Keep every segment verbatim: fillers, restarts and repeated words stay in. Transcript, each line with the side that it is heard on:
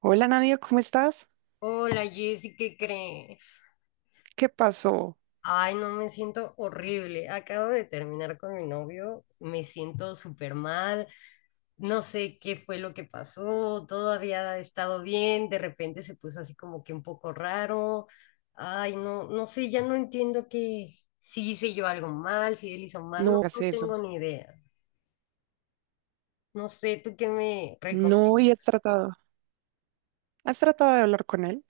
right: Hola Nadia, ¿cómo estás?
left: Hola Jessy, ¿qué crees?
right: ¿Qué pasó?
left: Ay, no, me siento horrible. Acabo de terminar con mi novio, me siento súper mal, no sé qué fue lo que pasó, todo había estado bien, de repente se puso así como que un poco raro. Ay, no, no sé, ya no entiendo que si hice yo algo mal, si él hizo mal, no,
right: No hagas
left: no
right: eso.
left: tengo ni idea. No sé, ¿tú qué me recomiendas?
right: No, y has tratado. ¿Has tratado de hablar con él?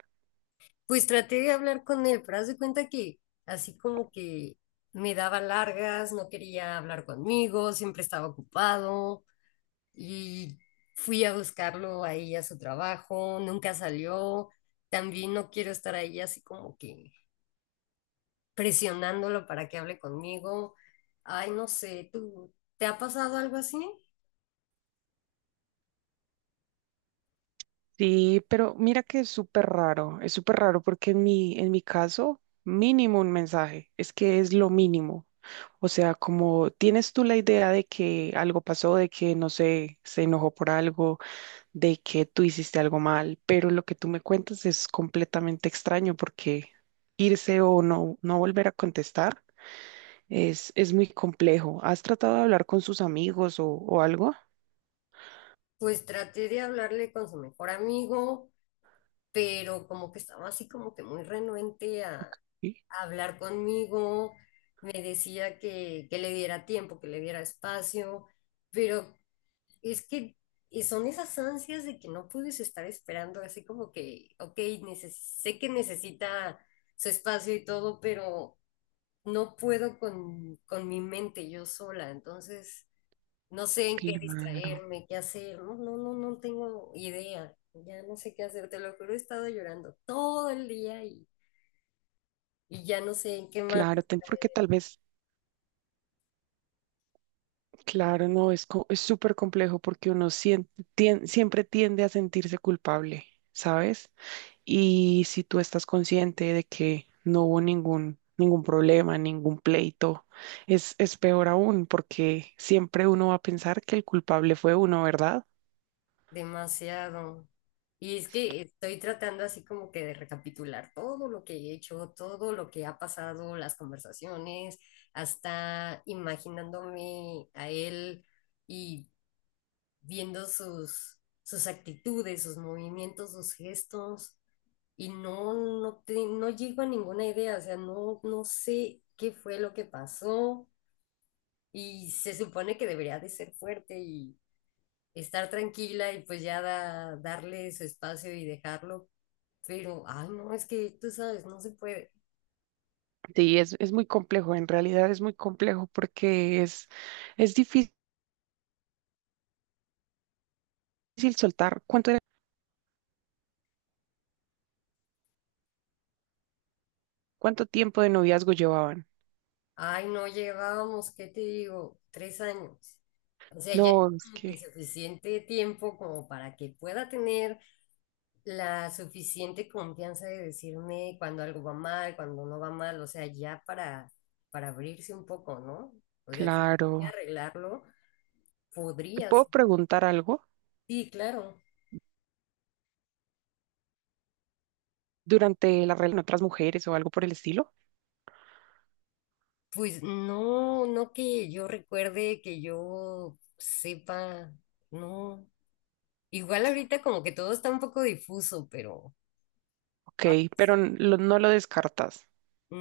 left: Pues traté de hablar con él, pero haz de cuenta que así como que me daba largas, no quería hablar conmigo, siempre estaba ocupado y fui a buscarlo ahí a su trabajo, nunca salió. También no quiero estar ahí así como que presionándolo para que hable conmigo. Ay, no sé, ¿tú te ha pasado algo así?
right: Sí, pero mira que es súper raro. Es súper raro porque en mi, en mi caso, mínimo un mensaje. Es que es lo mínimo. O sea, como tienes tú la idea de que algo pasó, de que no sé, se enojó por algo, de que tú hiciste algo mal, pero lo que tú me cuentas es completamente extraño porque irse o no, no volver a contestar. Es, es muy complejo. ¿Has tratado de hablar con sus amigos o, o algo?
left: Pues traté de hablarle con su mejor amigo, pero como que estaba así como que muy renuente
right: Ok.
left: hablar conmigo, me decía que, que le diera tiempo, que le diera espacio, pero es que y son esas ansias de que no puedes estar esperando, así como que, ok, neces- sé que necesita su espacio y todo, pero no puedo con, con mi mente yo sola, entonces no sé en qué
right: Claro,
left: distraerme, qué hacer, no, no, no, no tengo idea, ya no sé qué hacer, te lo juro, he estado llorando todo el día y, y ya no sé en qué más.
right: claro, ten- porque tal vez, claro, no, es, co- es súper complejo porque uno sien- tien- siempre tiende a sentirse culpable, ¿sabes? Y si tú estás consciente de que no hubo ningún, ningún problema, ningún pleito, es, es peor aún porque siempre uno va a pensar que el culpable fue uno, ¿verdad?
left: Demasiado. Y es que estoy tratando así como que de recapitular todo lo que he hecho, todo lo que ha pasado, las conversaciones, hasta imaginándome a él y viendo sus, sus actitudes, sus movimientos, sus gestos. Y no, no, te- no llego a ninguna idea, o sea, no, no sé qué fue lo que pasó. Y se supone que debería de ser fuerte, estar tranquila y pues ya da- darle su espacio y dejarlo. Pero, ay, no, es que tú sabes, no se puede.
right: Sí, es, es muy complejo, en realidad es muy complejo porque es, es difícil soltar. ¿Cuánto era- Cuánto tiempo de noviazgo llevaban?
left: Ay, no, llevábamos, ¿qué te digo? Tres años. O sea, ya
right: No, es
left: como que
right: que,
left: suficiente tiempo como para que pueda tener la suficiente confianza de decirme cuando algo va mal, cuando no va mal, o sea, ya para, para abrirse un poco, ¿no? O sea, si quería
right: claro.
left: arreglarlo,
right: ¿Te
left: podría
right: puedo
left: ser.
right: preguntar algo
left: Sí, claro.
right: durante la relación con otras mujeres o algo por el estilo?
left: Pues no, no que yo recuerde, que yo sepa, no. Igual ahorita como que todo está un poco difuso, pero
right: Ok,
left: ah,
right: pero n- lo- no lo descartas,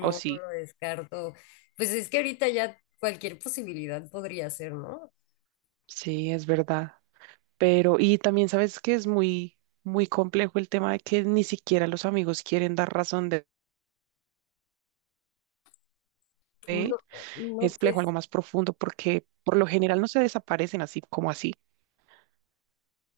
right: ¿o
left: no
right: sí?
left: lo descarto. Pues es que ahorita ya cualquier posibilidad podría ser, ¿no?
right: Sí, es verdad. Pero, y también sabes que es muy, muy complejo el tema de que ni siquiera los amigos quieren dar razón de de él.
left: No,
right: Es
left: no,
right: complejo,
left: pues
right: algo más profundo, porque por lo general no se desaparecen así como así.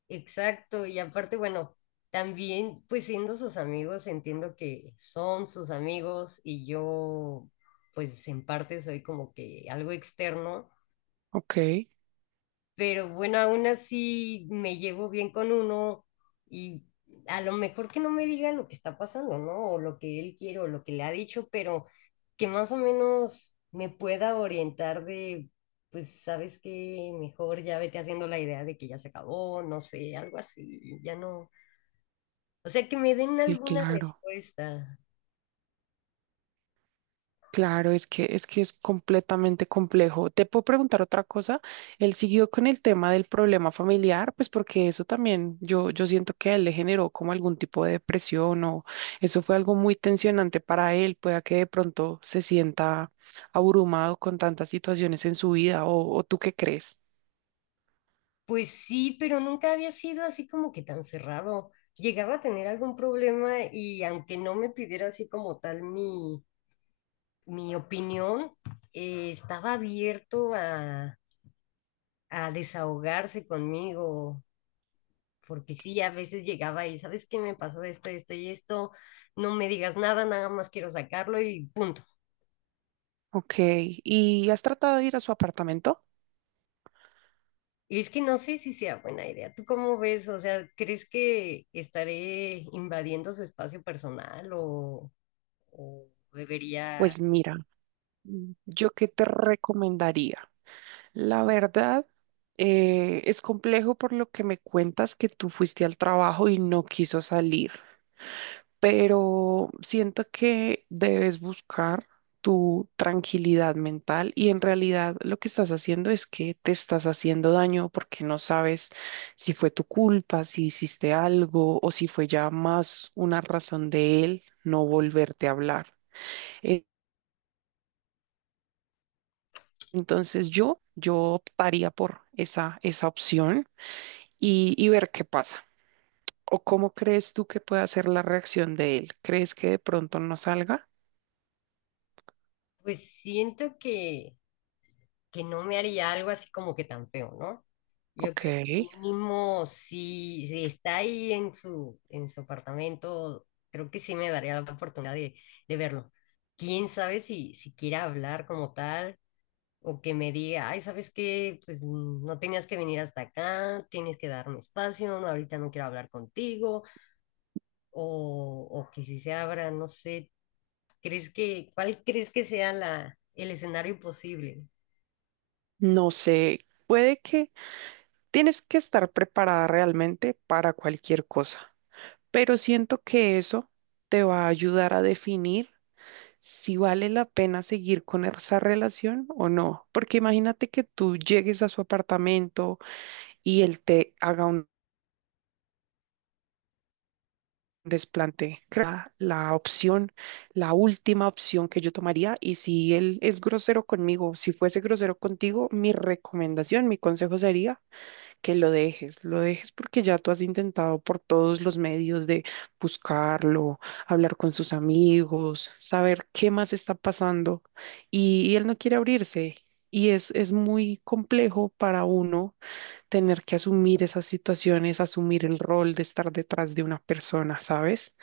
left: exacto. Y aparte, bueno, también pues siendo sus amigos, entiendo que son sus amigos y yo pues en parte soy como que algo externo,
right: Ok,
left: pero bueno, aún así me llevo bien con uno y a lo mejor que no me diga lo que está pasando, ¿no? O lo que él quiere o lo que le ha dicho, pero que más o menos me pueda orientar de, pues, ¿sabes qué? Mejor ya vete haciendo la idea de que ya se acabó, no sé, algo así, ya no. O sea, que me den
right: sí,
left: alguna
right: claro.
left: respuesta.
right: Claro, es que es que es completamente complejo. Te puedo preguntar otra cosa. Él siguió con el tema del problema familiar, pues porque eso también yo yo siento que a él le generó como algún tipo de depresión o eso fue algo muy tensionante para él, pueda que de pronto se sienta abrumado con tantas situaciones en su vida o, o tú qué crees.
left: Pues sí, pero nunca había sido así como que tan cerrado. Llegaba a tener algún problema y aunque no me pidiera así como tal mi, mi opinión, eh, estaba abierto a, a desahogarse conmigo, porque sí, a veces llegaba y, ¿sabes qué me pasó esto, esto y esto? No me digas nada, nada más quiero sacarlo y punto.
right: Ok, ¿y has tratado de ir a su apartamento?
left: Y es que no sé si sea buena idea. ¿Tú cómo ves? O sea, ¿crees que estaré invadiendo su espacio personal o, o debería?
right: Pues mira. ¿Yo qué te recomendaría? La verdad, eh, es complejo por lo que me cuentas que tú fuiste al trabajo y no quiso salir, pero siento que debes buscar tu tranquilidad mental y en realidad lo que estás haciendo es que te estás haciendo daño porque no sabes si fue tu culpa, si hiciste algo o si fue ya más una razón de él no volverte a hablar. Entonces yo, yo optaría por esa, esa opción y, y ver qué pasa. ¿O cómo crees tú que puede ser la reacción de él? ¿Crees que de pronto no salga?
left: Pues siento que que no me haría algo así como que tan feo, ¿no? Yo
right: Ok,
left: creo que mínimo si, si está ahí en su, en su apartamento, creo que sí me daría la oportunidad de, de verlo. Quién sabe si, si quiera hablar como tal o que me diga, ay, ¿sabes qué? Pues mm, no tenías que venir hasta acá, tienes que darme espacio, no, ahorita no quiero hablar contigo, o, o que si se abra, no sé, ¿crees que, cuál crees que sea la, el escenario posible?
right: no sé, puede que tienes que estar preparada realmente para cualquier cosa, pero siento que eso te va a ayudar a definir si vale la pena seguir con esa relación o no, porque imagínate que tú llegues a su apartamento y él te haga un desplante. Creo que la, la opción, la última opción que yo tomaría, y si él es grosero conmigo, si fuese grosero contigo, mi recomendación, mi consejo sería que lo dejes, lo dejes porque ya tú has intentado por todos los medios de buscarlo, hablar con sus amigos, saber qué más está pasando, y, y él no quiere abrirse. Y es, es muy complejo para uno tener que asumir esas situaciones, asumir el rol de estar detrás de una persona, ¿sabes?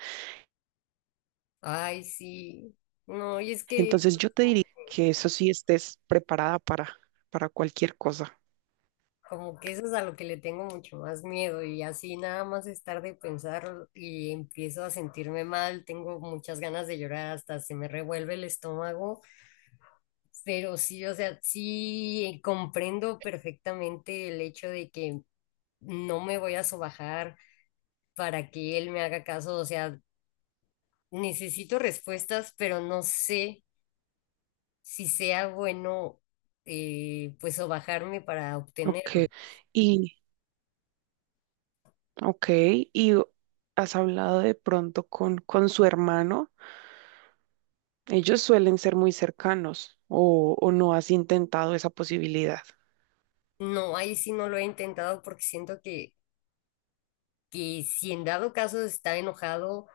left: Ay, sí. No, y es que eso
right: Entonces yo
left: es
right: te diría
left: como,
right: que eso sí estés preparada para, para cualquier cosa.
left: como que eso es a lo que le tengo mucho más miedo y así nada más estar de pensar y empiezo a sentirme mal, tengo muchas ganas de llorar, hasta se me revuelve el estómago, pero sí, o sea, sí, eh, comprendo perfectamente el hecho de que no me voy a sobajar para que él me haga caso, o sea, necesito respuestas, pero no sé si sea bueno, eh, pues o bajarme para
right: Ok.
left: obtenerlo.
right: Y, ok, y has hablado de pronto con, con su hermano. Ellos suelen ser muy cercanos o, o no has intentado esa posibilidad,
left: No, ahí sí no lo he intentado porque siento que, que si en dado caso está enojado,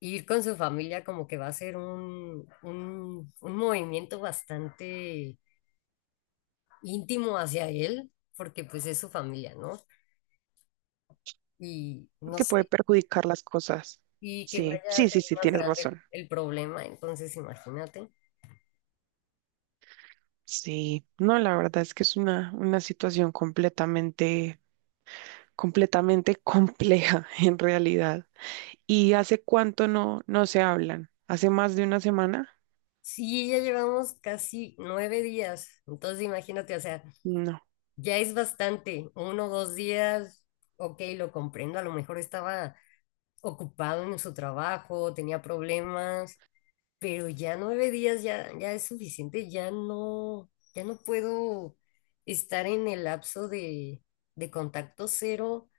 left: ir con su familia como que va a ser un, un, un movimiento bastante íntimo hacia él, porque pues es su familia, ¿no? Y no
right: que puede
left: sé,
right: perjudicar las cosas.
left: y que
right: Sí,
left: vaya a
right: sí,
left: ser
right: sí, sí,
left: más
right: tienes
left: grande
right: razón.
left: el, el problema, entonces imagínate.
right: Sí, no, la verdad es que es una, una situación completamente, completamente compleja en realidad. ¿Y hace cuánto no, no se hablan? ¿Hace más de una semana?
left: Sí, ya llevamos casi nueve días, entonces imagínate, o sea,
right: No.
left: ya es bastante, uno o dos días, ok, lo comprendo, a lo mejor estaba ocupado en su trabajo, tenía problemas, pero ya nueve días ya, ya, es suficiente, ya no, ya no puedo estar en el lapso de, de contacto cero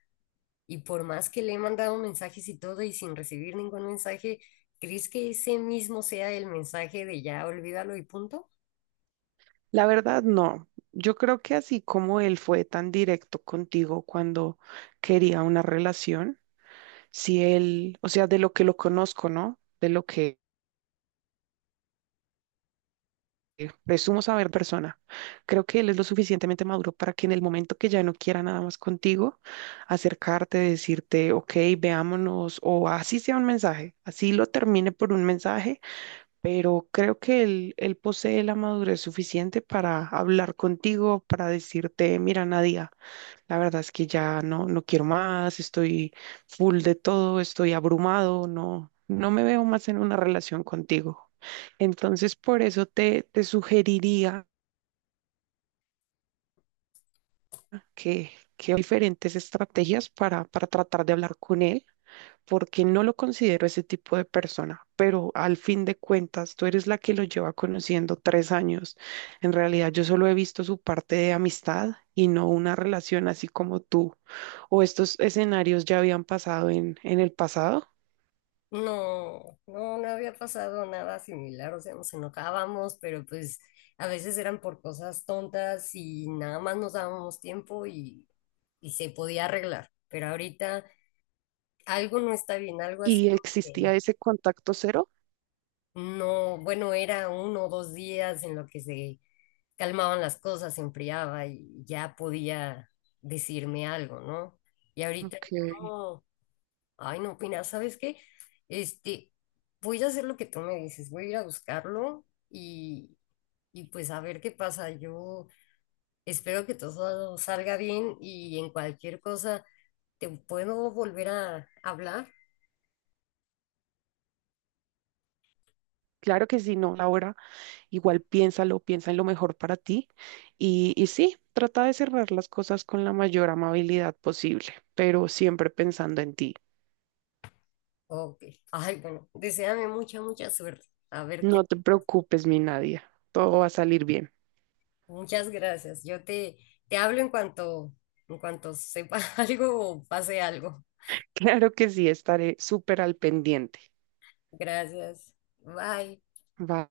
left: y por más que le he mandado mensajes y todo y sin recibir ningún mensaje, ¿crees que ese mismo sea el mensaje de ya olvídalo y punto?
right: La verdad, no. Yo creo que así como él fue tan directo contigo cuando quería una relación, si él, o sea, de lo que lo conozco, ¿no? De lo que presumo saber persona, creo que él es lo suficientemente maduro para que en el momento que ya no quiera nada más contigo, acercarte, decirte, ok, veámonos, o así sea un mensaje, así lo termine por un mensaje, pero creo que él, él posee la madurez suficiente para hablar contigo, para decirte, mira, Nadia, la verdad es que ya no, no quiero más, estoy full de todo, estoy abrumado, no, no me veo más en una relación contigo. Entonces, por eso te, te sugeriría que, que hay diferentes estrategias para, para tratar de hablar con él porque no lo considero ese tipo de persona, pero al fin de cuentas, tú eres la que lo lleva conociendo tres años. En realidad, yo solo he visto su parte de amistad y no una relación así como tú. O estos escenarios ya habían pasado en, en el pasado
left: No, no, no había pasado nada similar, o sea, nos enojábamos, pero pues a veces eran por cosas tontas y nada más nos dábamos tiempo y, y se podía arreglar, pero ahorita algo no está bien, algo así
right: y
left: como que
right: existía ese contacto cero.
left: no, bueno, era uno o dos días en lo que se calmaban las cosas, se enfriaba y ya podía decirme algo, ¿no? Y ahorita
right: Ok.
left: no. Ay, no, pina, ¿sabes qué? Este, voy a hacer lo que tú me dices, voy a ir a buscarlo y, y pues a ver qué pasa. Yo espero que todo salga bien y en cualquier cosa te puedo volver a hablar.
right: Claro que sí, no, Laura, igual piénsalo, piensa en lo mejor para ti y, y sí, trata de cerrar las cosas con la mayor amabilidad posible, pero siempre pensando en ti.
left: Ok. Ay, bueno, deséame mucha, mucha suerte. A ver qué.
right: No te preocupes, mi Nadia. Todo va a salir bien.
left: Muchas gracias. Yo te, te hablo en cuanto, en cuanto sepa algo o pase algo.
right: Claro que sí, estaré súper al pendiente.
left: Gracias. Bye.
right: Bye.